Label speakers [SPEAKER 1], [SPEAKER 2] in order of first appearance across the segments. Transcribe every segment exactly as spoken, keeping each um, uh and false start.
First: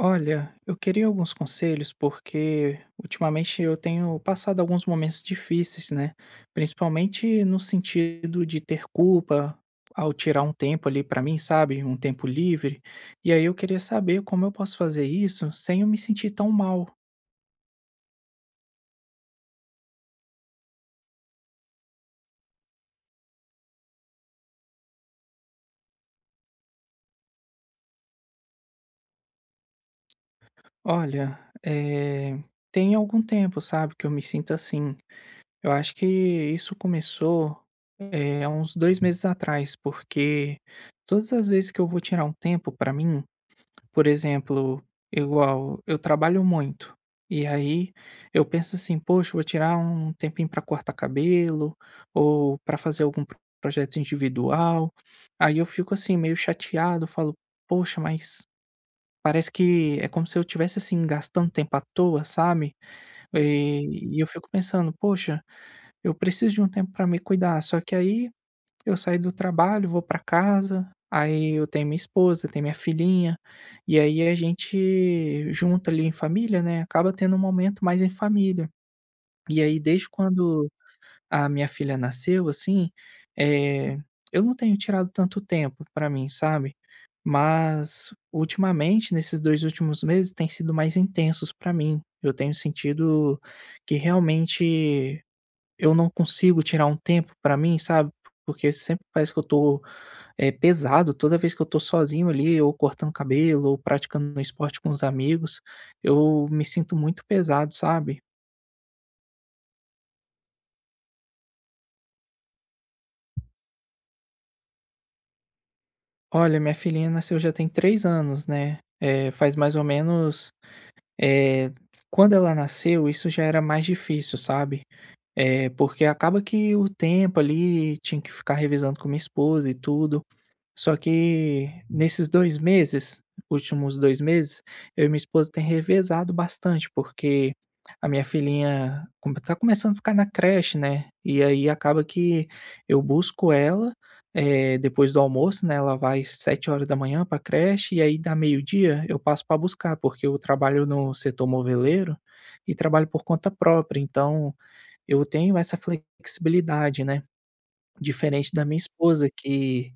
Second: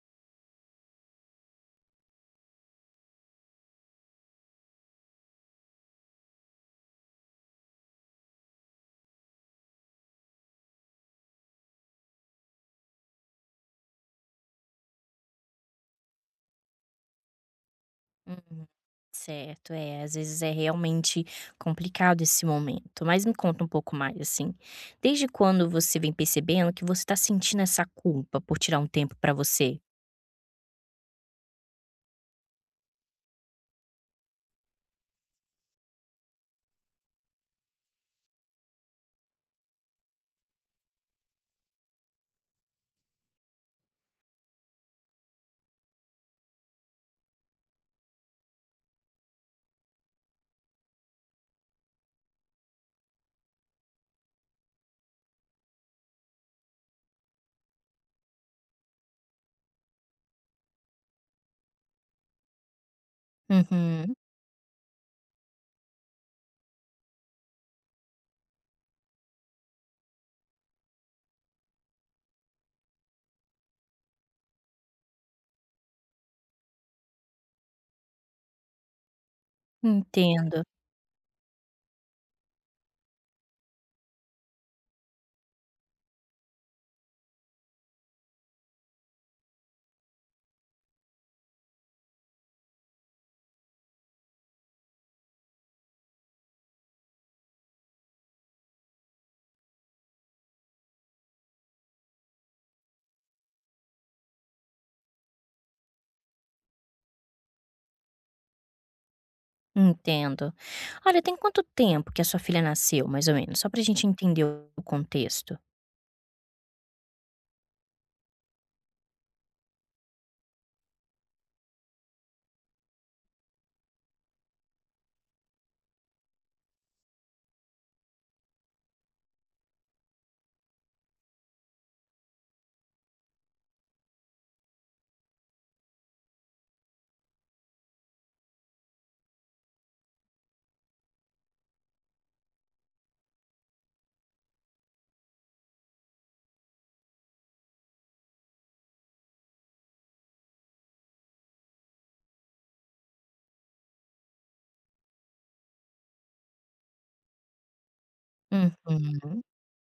[SPEAKER 1] Olha, eu queria alguns conselhos porque ultimamente eu tenho passado alguns momentos difíceis, né? Principalmente no sentido de ter culpa ao tirar um tempo ali pra mim, sabe? Um tempo livre. E aí eu queria saber como eu posso fazer isso sem eu me sentir tão mal.
[SPEAKER 2] Uhum. Certo, é, às vezes é realmente complicado esse momento. Mas me conta um pouco mais, assim, desde quando você vem percebendo que você tá sentindo essa culpa por tirar um tempo pra você?
[SPEAKER 1] Olha, eh, tem algum tempo, sabe, que eu me sinto assim. Eu acho que isso começou, eh, há uns dois meses atrás, porque todas as vezes que eu vou tirar um tempo pra mim. Por exemplo, igual eu trabalho muito, e aí eu penso assim: "Poxa, vou tirar um tempinho para cortar cabelo ou para fazer algum pro projeto individual". Aí eu fico assim meio chateado, falo: "Poxa, mas parece que é como se eu tivesse assim gastando tempo à toa", sabe? Eh,
[SPEAKER 2] Uhum,
[SPEAKER 1] e eu fico pensando: "Poxa, eu preciso de um tempo para me cuidar". Só que aí eu saio do trabalho, vou pra casa, aí eu tenho minha esposa, tenho minha filhinha, e aí a gente junta ali em família, né, acaba tendo um momento mais em família. E aí desde
[SPEAKER 2] entendo,
[SPEAKER 1] quando a minha filha nasceu, assim, eh, eu não tenho tirado tanto tempo pra mim, sabe. Mas ultimamente, nesses dois últimos meses, tem sido mais intensos pra mim. Eu tenho sentido que realmente eu não consigo tirar um tempo pra mim, sabe, porque sempre parece que eu tô é pesado. Toda vez que eu tô sozinho ali, ou cortando cabelo, ou praticando um esporte com os amigos, eu me sinto muito pesado, sabe?
[SPEAKER 2] entendo. Olha, tem quanto tempo que a sua filha nasceu, mais ou menos? Só pra gente entender o contexto.
[SPEAKER 1] Olha, minha filhinha nasceu já tem três anos, né? É faz mais ou menos, eh, quando ela nasceu, isso já era mais difícil, sabe? É porque acaba que o tempo ali tinha que ficar revisando com minha esposa e tudo. Só que nesses dois meses, últimos dois meses, eu e minha esposa tem revezado bastante, porque a minha filhinha com tá começando a ficar na creche, né, e aí acaba que eu busco ela, eh, depois do almoço, né, ela vai sete horas pra creche, e aí dá meio-dia, eu passo para buscar, porque eu trabalho no setor moveleiro e trabalho por conta própria, então eu tenho essa flexibilidade, né, diferente da minha esposa
[SPEAKER 2] Uhum,
[SPEAKER 1] que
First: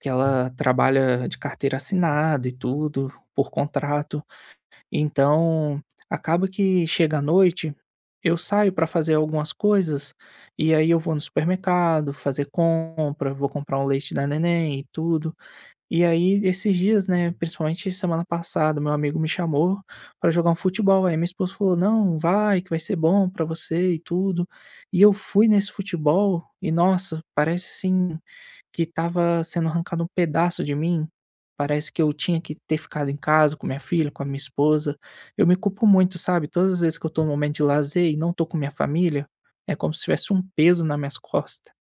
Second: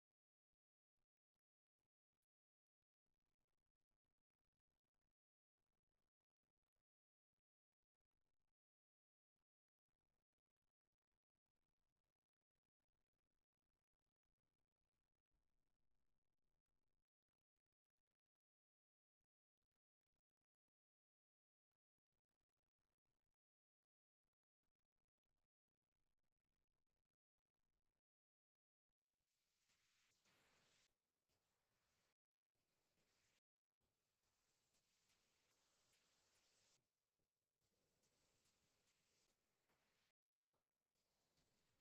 [SPEAKER 1] que ela trabalha de carteira assinada e tudo, por contrato. Então, acaba que chega à noite, eu saio para fazer algumas coisas, e aí eu vou no supermercado fazer compra, vou comprar um leite da neném e tudo. E aí esses dias, né, principalmente semana passada, meu amigo me chamou para jogar um futebol, aí minha esposa falou: "Não, vai que vai ser bom para você e tudo". E eu fui nesse futebol e nossa, parece assim que estava sendo arrancado um pedaço de mim, parece que eu tinha que ter ficado em casa com minha filha, com a minha esposa. Eu me culpo muito, sabe, todas as vezes que eu estou num momento de lazer e não estou com minha família, é como se tivesse um peso nas minhas costas.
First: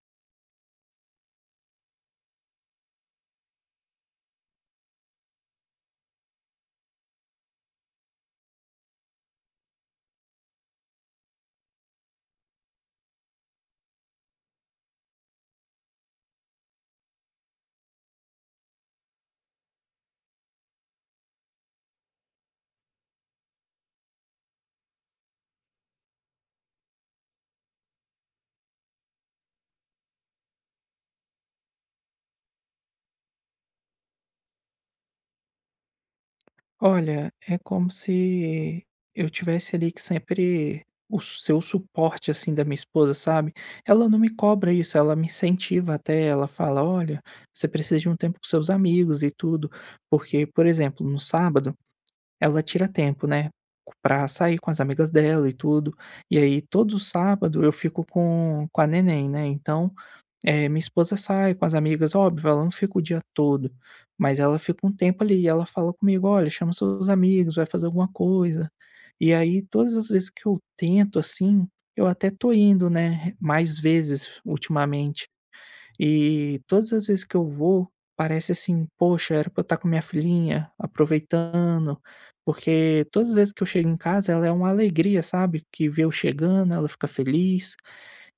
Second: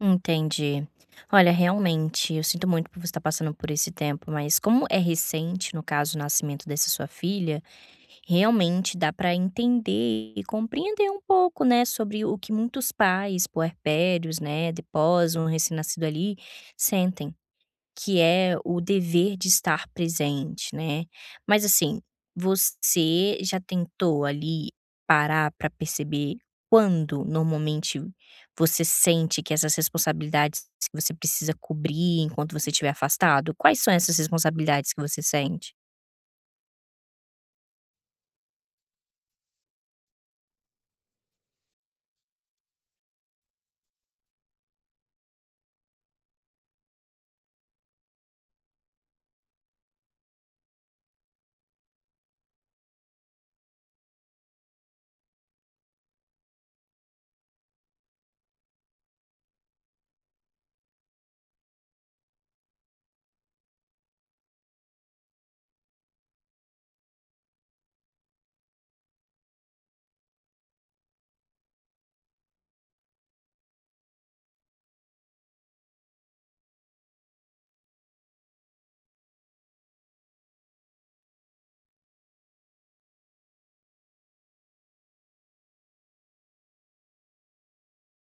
[SPEAKER 2] entendi. Olha, realmente, eu sinto muito por você estar passando por esse tempo, mas como é recente, no caso, o nascimento dessa sua filha, realmente dá para entender e compreender um pouco, né, sobre o que muitos pais puerpérios, né, depois um recém-nascido ali, sentem, que é o dever de estar presente, né. Mas assim, você já tentou ali parar para perceber quando normalmente você sente que essas responsabilidades que você precisa cobrir enquanto você estiver afastado? Quais são essas responsabilidades que você sente?
[SPEAKER 1] Olha, é como se eu tivesse ali que sempre o seu suporte assim da minha esposa, sabe? Ela não me cobra isso, ela me incentiva até, ela fala: "Olha, você precisa de um tempo com seus amigos e tudo". Porque, por exemplo, no sábado ela tira tempo, né, pra sair com as amigas dela e tudo. E aí todo sábado eu fico com com a neném, né, então, eh, minha esposa sai com as amigas, óbvio, ela não fica o dia todo, mas ela fica um tempo ali e ela fala comigo: "Olha, chama seus amigos, vai fazer alguma coisa". E aí todas as vezes que eu tento, assim, eu até tô indo, né, mais vezes ultimamente. E todas as vezes que eu vou, parece assim: "Poxa, era pra eu estar com minha filhinha, aproveitando", porque todas as vezes que eu chego em casa, ela é uma alegria, sabe, que vê eu chegando, ela fica feliz.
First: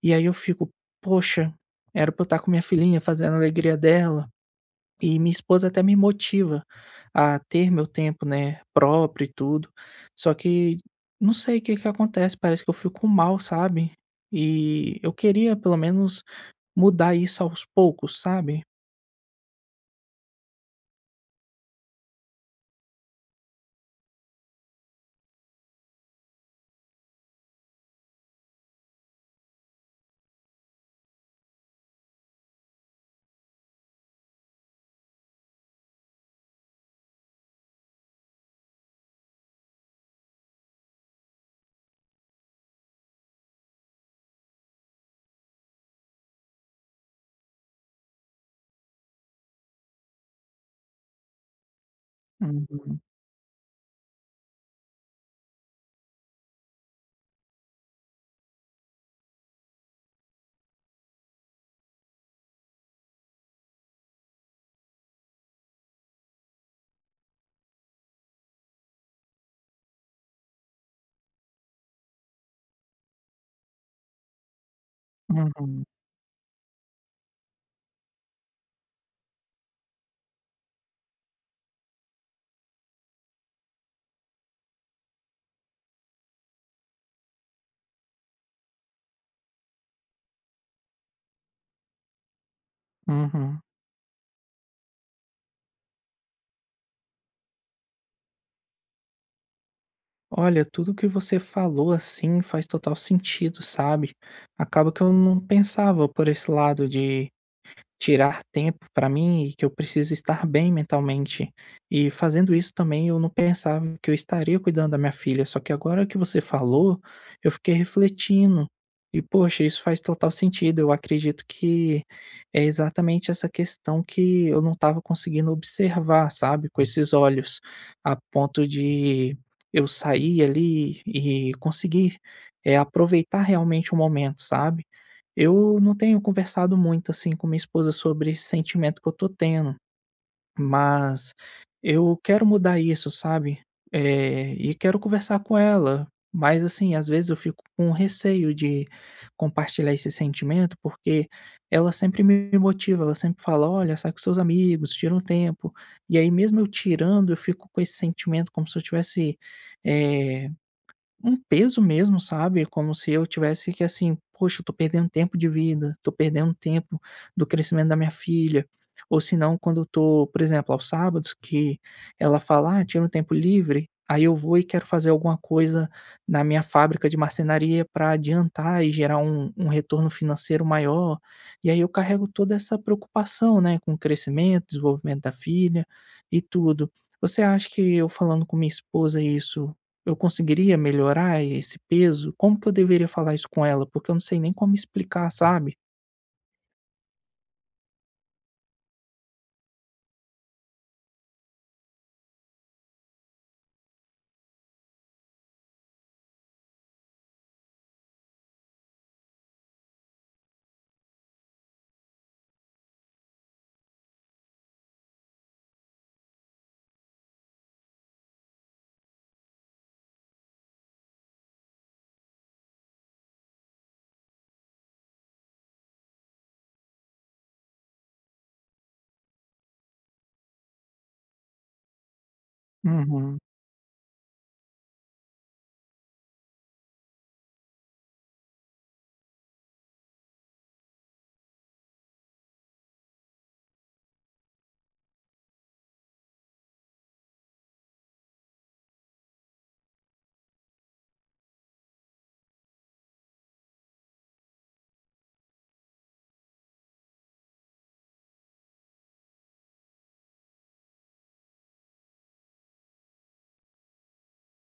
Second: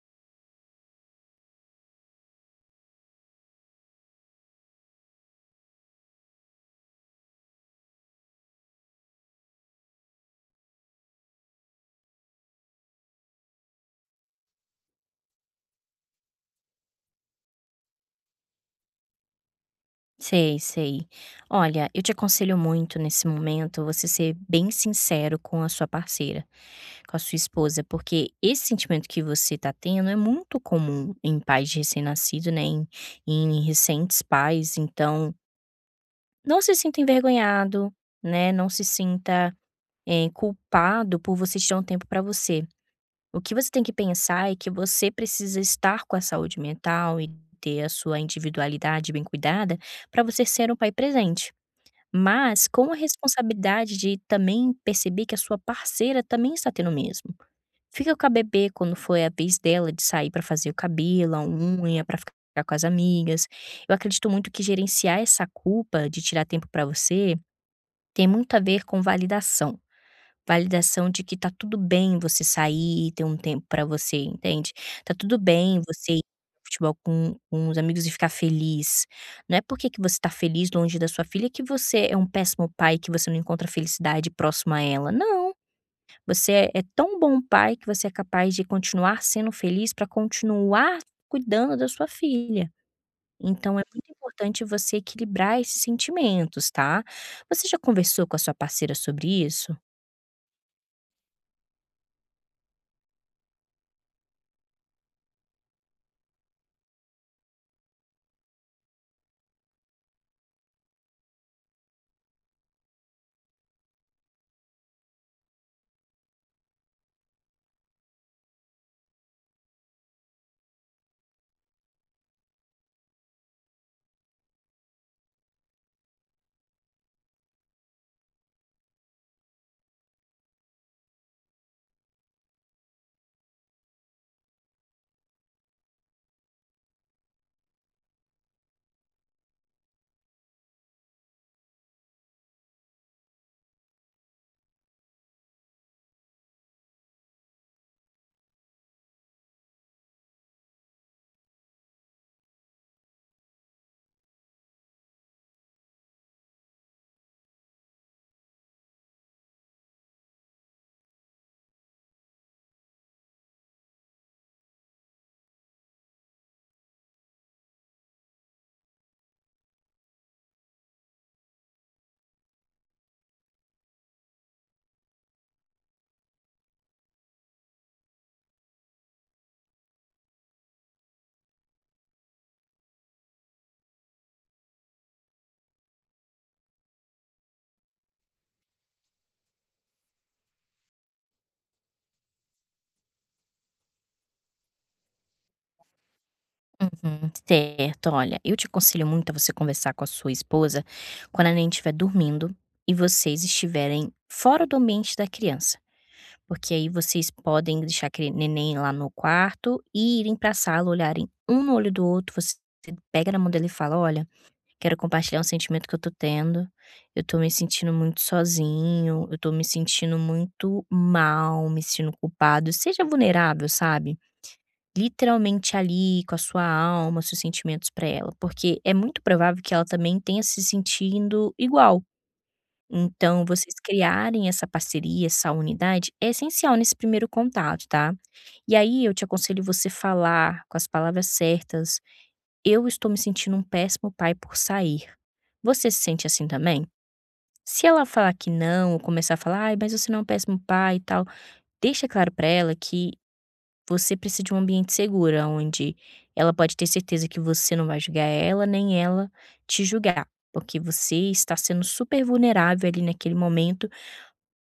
[SPEAKER 1] E aí eu fico: "Poxa, era pra eu estar com minha filhinha, fazendo a alegria dela". E minha esposa até me motiva a ter meu tempo, né, próprio e tudo. Só que não sei o que que acontece, parece que eu fico mal, sabe. E eu queria pelo menos mudar isso aos poucos, sabe?
[SPEAKER 2] Sei, sei. Olha, eu te aconselho muito nesse momento você ser bem sincero com a sua parceira, com a sua esposa, porque esse sentimento que você está tendo é muito comum em pais de recém-nascido, né? Em, em recentes pais. Então, não se sinta envergonhado, né? Não se sinta eh, culpado por você tirar um tempo para você. O que você tem que pensar é que você precisa estar com a saúde mental e ter a sua individualidade bem cuidada para você ser um pai presente. Mas com a
[SPEAKER 1] Uhum,
[SPEAKER 2] responsabilidade de também perceber que a sua parceira também está tendo o mesmo. Fica com a bebê quando foi a vez dela de sair para fazer o cabelo, a unha, para ficar com as amigas. Eu acredito muito que gerenciar essa culpa de tirar tempo para você tem muito a ver com validação. Validação de que tá tudo bem você sair e ter um tempo pra você, entende? Tá tudo bem
[SPEAKER 1] uhum,
[SPEAKER 2] você ir ao futebol com com os amigos e ficar feliz. Não é porque que você tá feliz longe da sua filha que você é um péssimo pai, que você não encontra felicidade próximo a ela. Não, você é é tão bom pai que você é capaz de continuar sendo feliz pra continuar cuidando da sua filha.
[SPEAKER 1] uhum.
[SPEAKER 2] Então é muito importante você equilibrar esses sentimentos, tá? Você já conversou com a sua parceira sobre isso?
[SPEAKER 1] Olha, tudo que você falou, assim, faz total sentido, sabe? Acaba que eu não pensava por esse lado de tirar tempo para mim e que eu preciso estar bem mentalmente. E fazendo isso também eu não pensava que eu estaria cuidando da minha filha, só que agora que você falou, eu fiquei refletindo. E poxa, isso faz total sentido. Eu acredito que é exatamente essa questão que eu não estava conseguindo observar, sabe, com esses olhos, a ponto de eu sair ali e conseguir, eh, aproveitar realmente o momento, sabe? Eu não tenho conversado muito, assim, com minha esposa sobre esse sentimento que eu tô tendo, mas eu quero mudar isso, sabe. Eh, e quero conversar com ela, mas, assim, às vezes eu fico com receio de compartilhar esse sentimento, porque ela sempre me motiva, ela sempre fala: "Olha, sai com seus amigos, tira um tempo". E aí mesmo eu tirando, eu fico com esse sentimento como se eu tivesse, eh um peso mesmo, sabe, como se eu tivesse que assim: "Poxa, eu tô perdendo tempo de vida, tô perdendo tempo do crescimento da minha filha", ou se não quando eu tô, por exemplo, aos sábados que ela fala: "Ah, tira um tempo livre", aí eu vou e quero fazer alguma coisa na minha fábrica de marcenaria para adiantar e gerar um um retorno financeiro maior, e aí eu carrego toda essa preocupação, né, com o crescimento, desenvolvimento da filha e tudo. Você acha que eu falando com minha esposa isso eu conseguiria melhorar esse peso? Como que eu deveria falar isso com ela? Porque eu não sei nem como explicar, sabe?
[SPEAKER 2] Uhum. Certo, olha, eu te aconselho muito a você conversar com a sua esposa quando a neném estiver dormindo e vocês estiverem fora do ambiente da criança. Porque aí vocês podem deixar aquele neném lá no quarto e irem pra sala, olharem um no olho do outro. Você pega na mão dele e fala: "Olha, quero compartilhar um sentimento que eu tô tendo. Eu tô me sentindo muito sozinho, eu tô me sentindo muito mal, me sentindo culpado". Seja vulnerável, sabe? Literalmente ali com a sua alma, seus sentimentos para ela, porque é muito provável que ela também tenha se sentindo igual.
[SPEAKER 1] Uhum,
[SPEAKER 2] Então vocês criarem essa parceria, essa unidade é essencial nesse primeiro contato, tá. E aí eu te aconselho você falar com as palavras certas: "Eu estou me sentindo um péssimo pai por sair. Você se sente assim também?". Se ela falar que não ou começar a falar: "Ai, mas você não é um péssimo pai e tal", deixa claro pra ela que você precisa de um ambiente seguro, onde ela pode ter certeza que você não vai julgar ela, nem ela te julgar, porque você está sendo super vulnerável ali naquele momento,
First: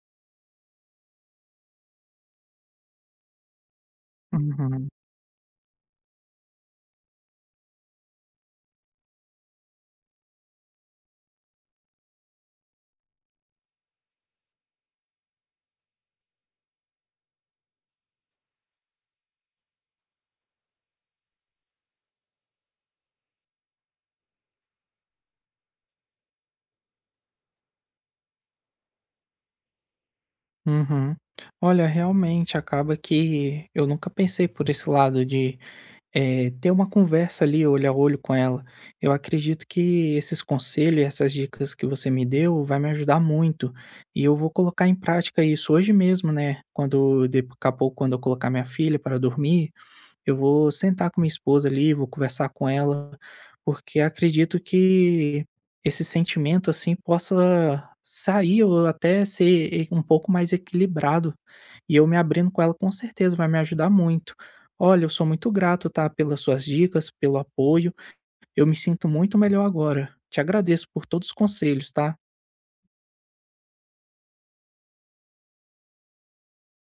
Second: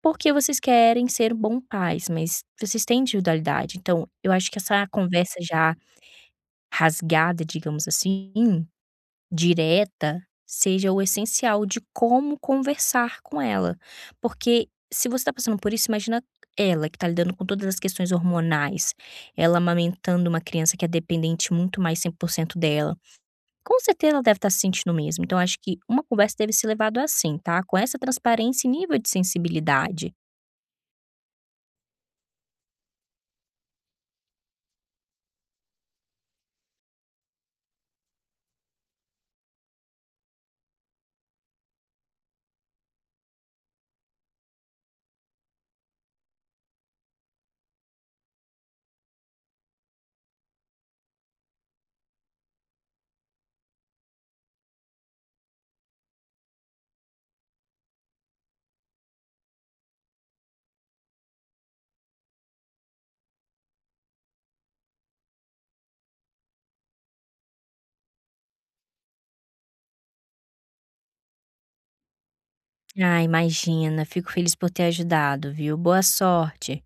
[SPEAKER 2] porque vocês querem ser bons pais, mas vocês têm individualidade. Então, eu acho que essa
[SPEAKER 1] uhum,
[SPEAKER 2] conversa já rasgada, digamos assim, direta seja o essencial de como conversar com ela. Porque se você está passando por isso, imagina ela que está lidando com todas as questões hormonais, ela amamentando uma criança que é dependente muito mais cem por cento dela. Com certeza ela deve estar se sentindo o mesmo. Então acho que uma conversa deve ser levada assim, tá? Com essa transparência e nível de sensibilidade.
[SPEAKER 1] uhum. Olha, realmente acaba que eu nunca pensei por esse lado de eh, ter uma conversa ali, olho a olho com ela. Eu acredito que esses conselhos, e essas dicas que você me deu, vai me ajudar muito. E eu vou colocar em prática isso hoje mesmo, né? Quando, daqui a pouco, quando eu colocar minha filha para dormir, eu vou sentar com minha esposa ali, vou conversar com ela, porque acredito que esse sentimento, assim, possa sair ou até ser e- um pouco mais equilibrado. E eu me abrindo com ela, com certeza, vai me ajudar muito. Olha, eu sou muito grato, tá, pelas suas dicas, pelo apoio. Eu me sinto muito melhor agora. Te agradeço por todos os conselhos, tá?
[SPEAKER 2] Ah, imagina, fico feliz por ter ajudado, viu? Boa sorte.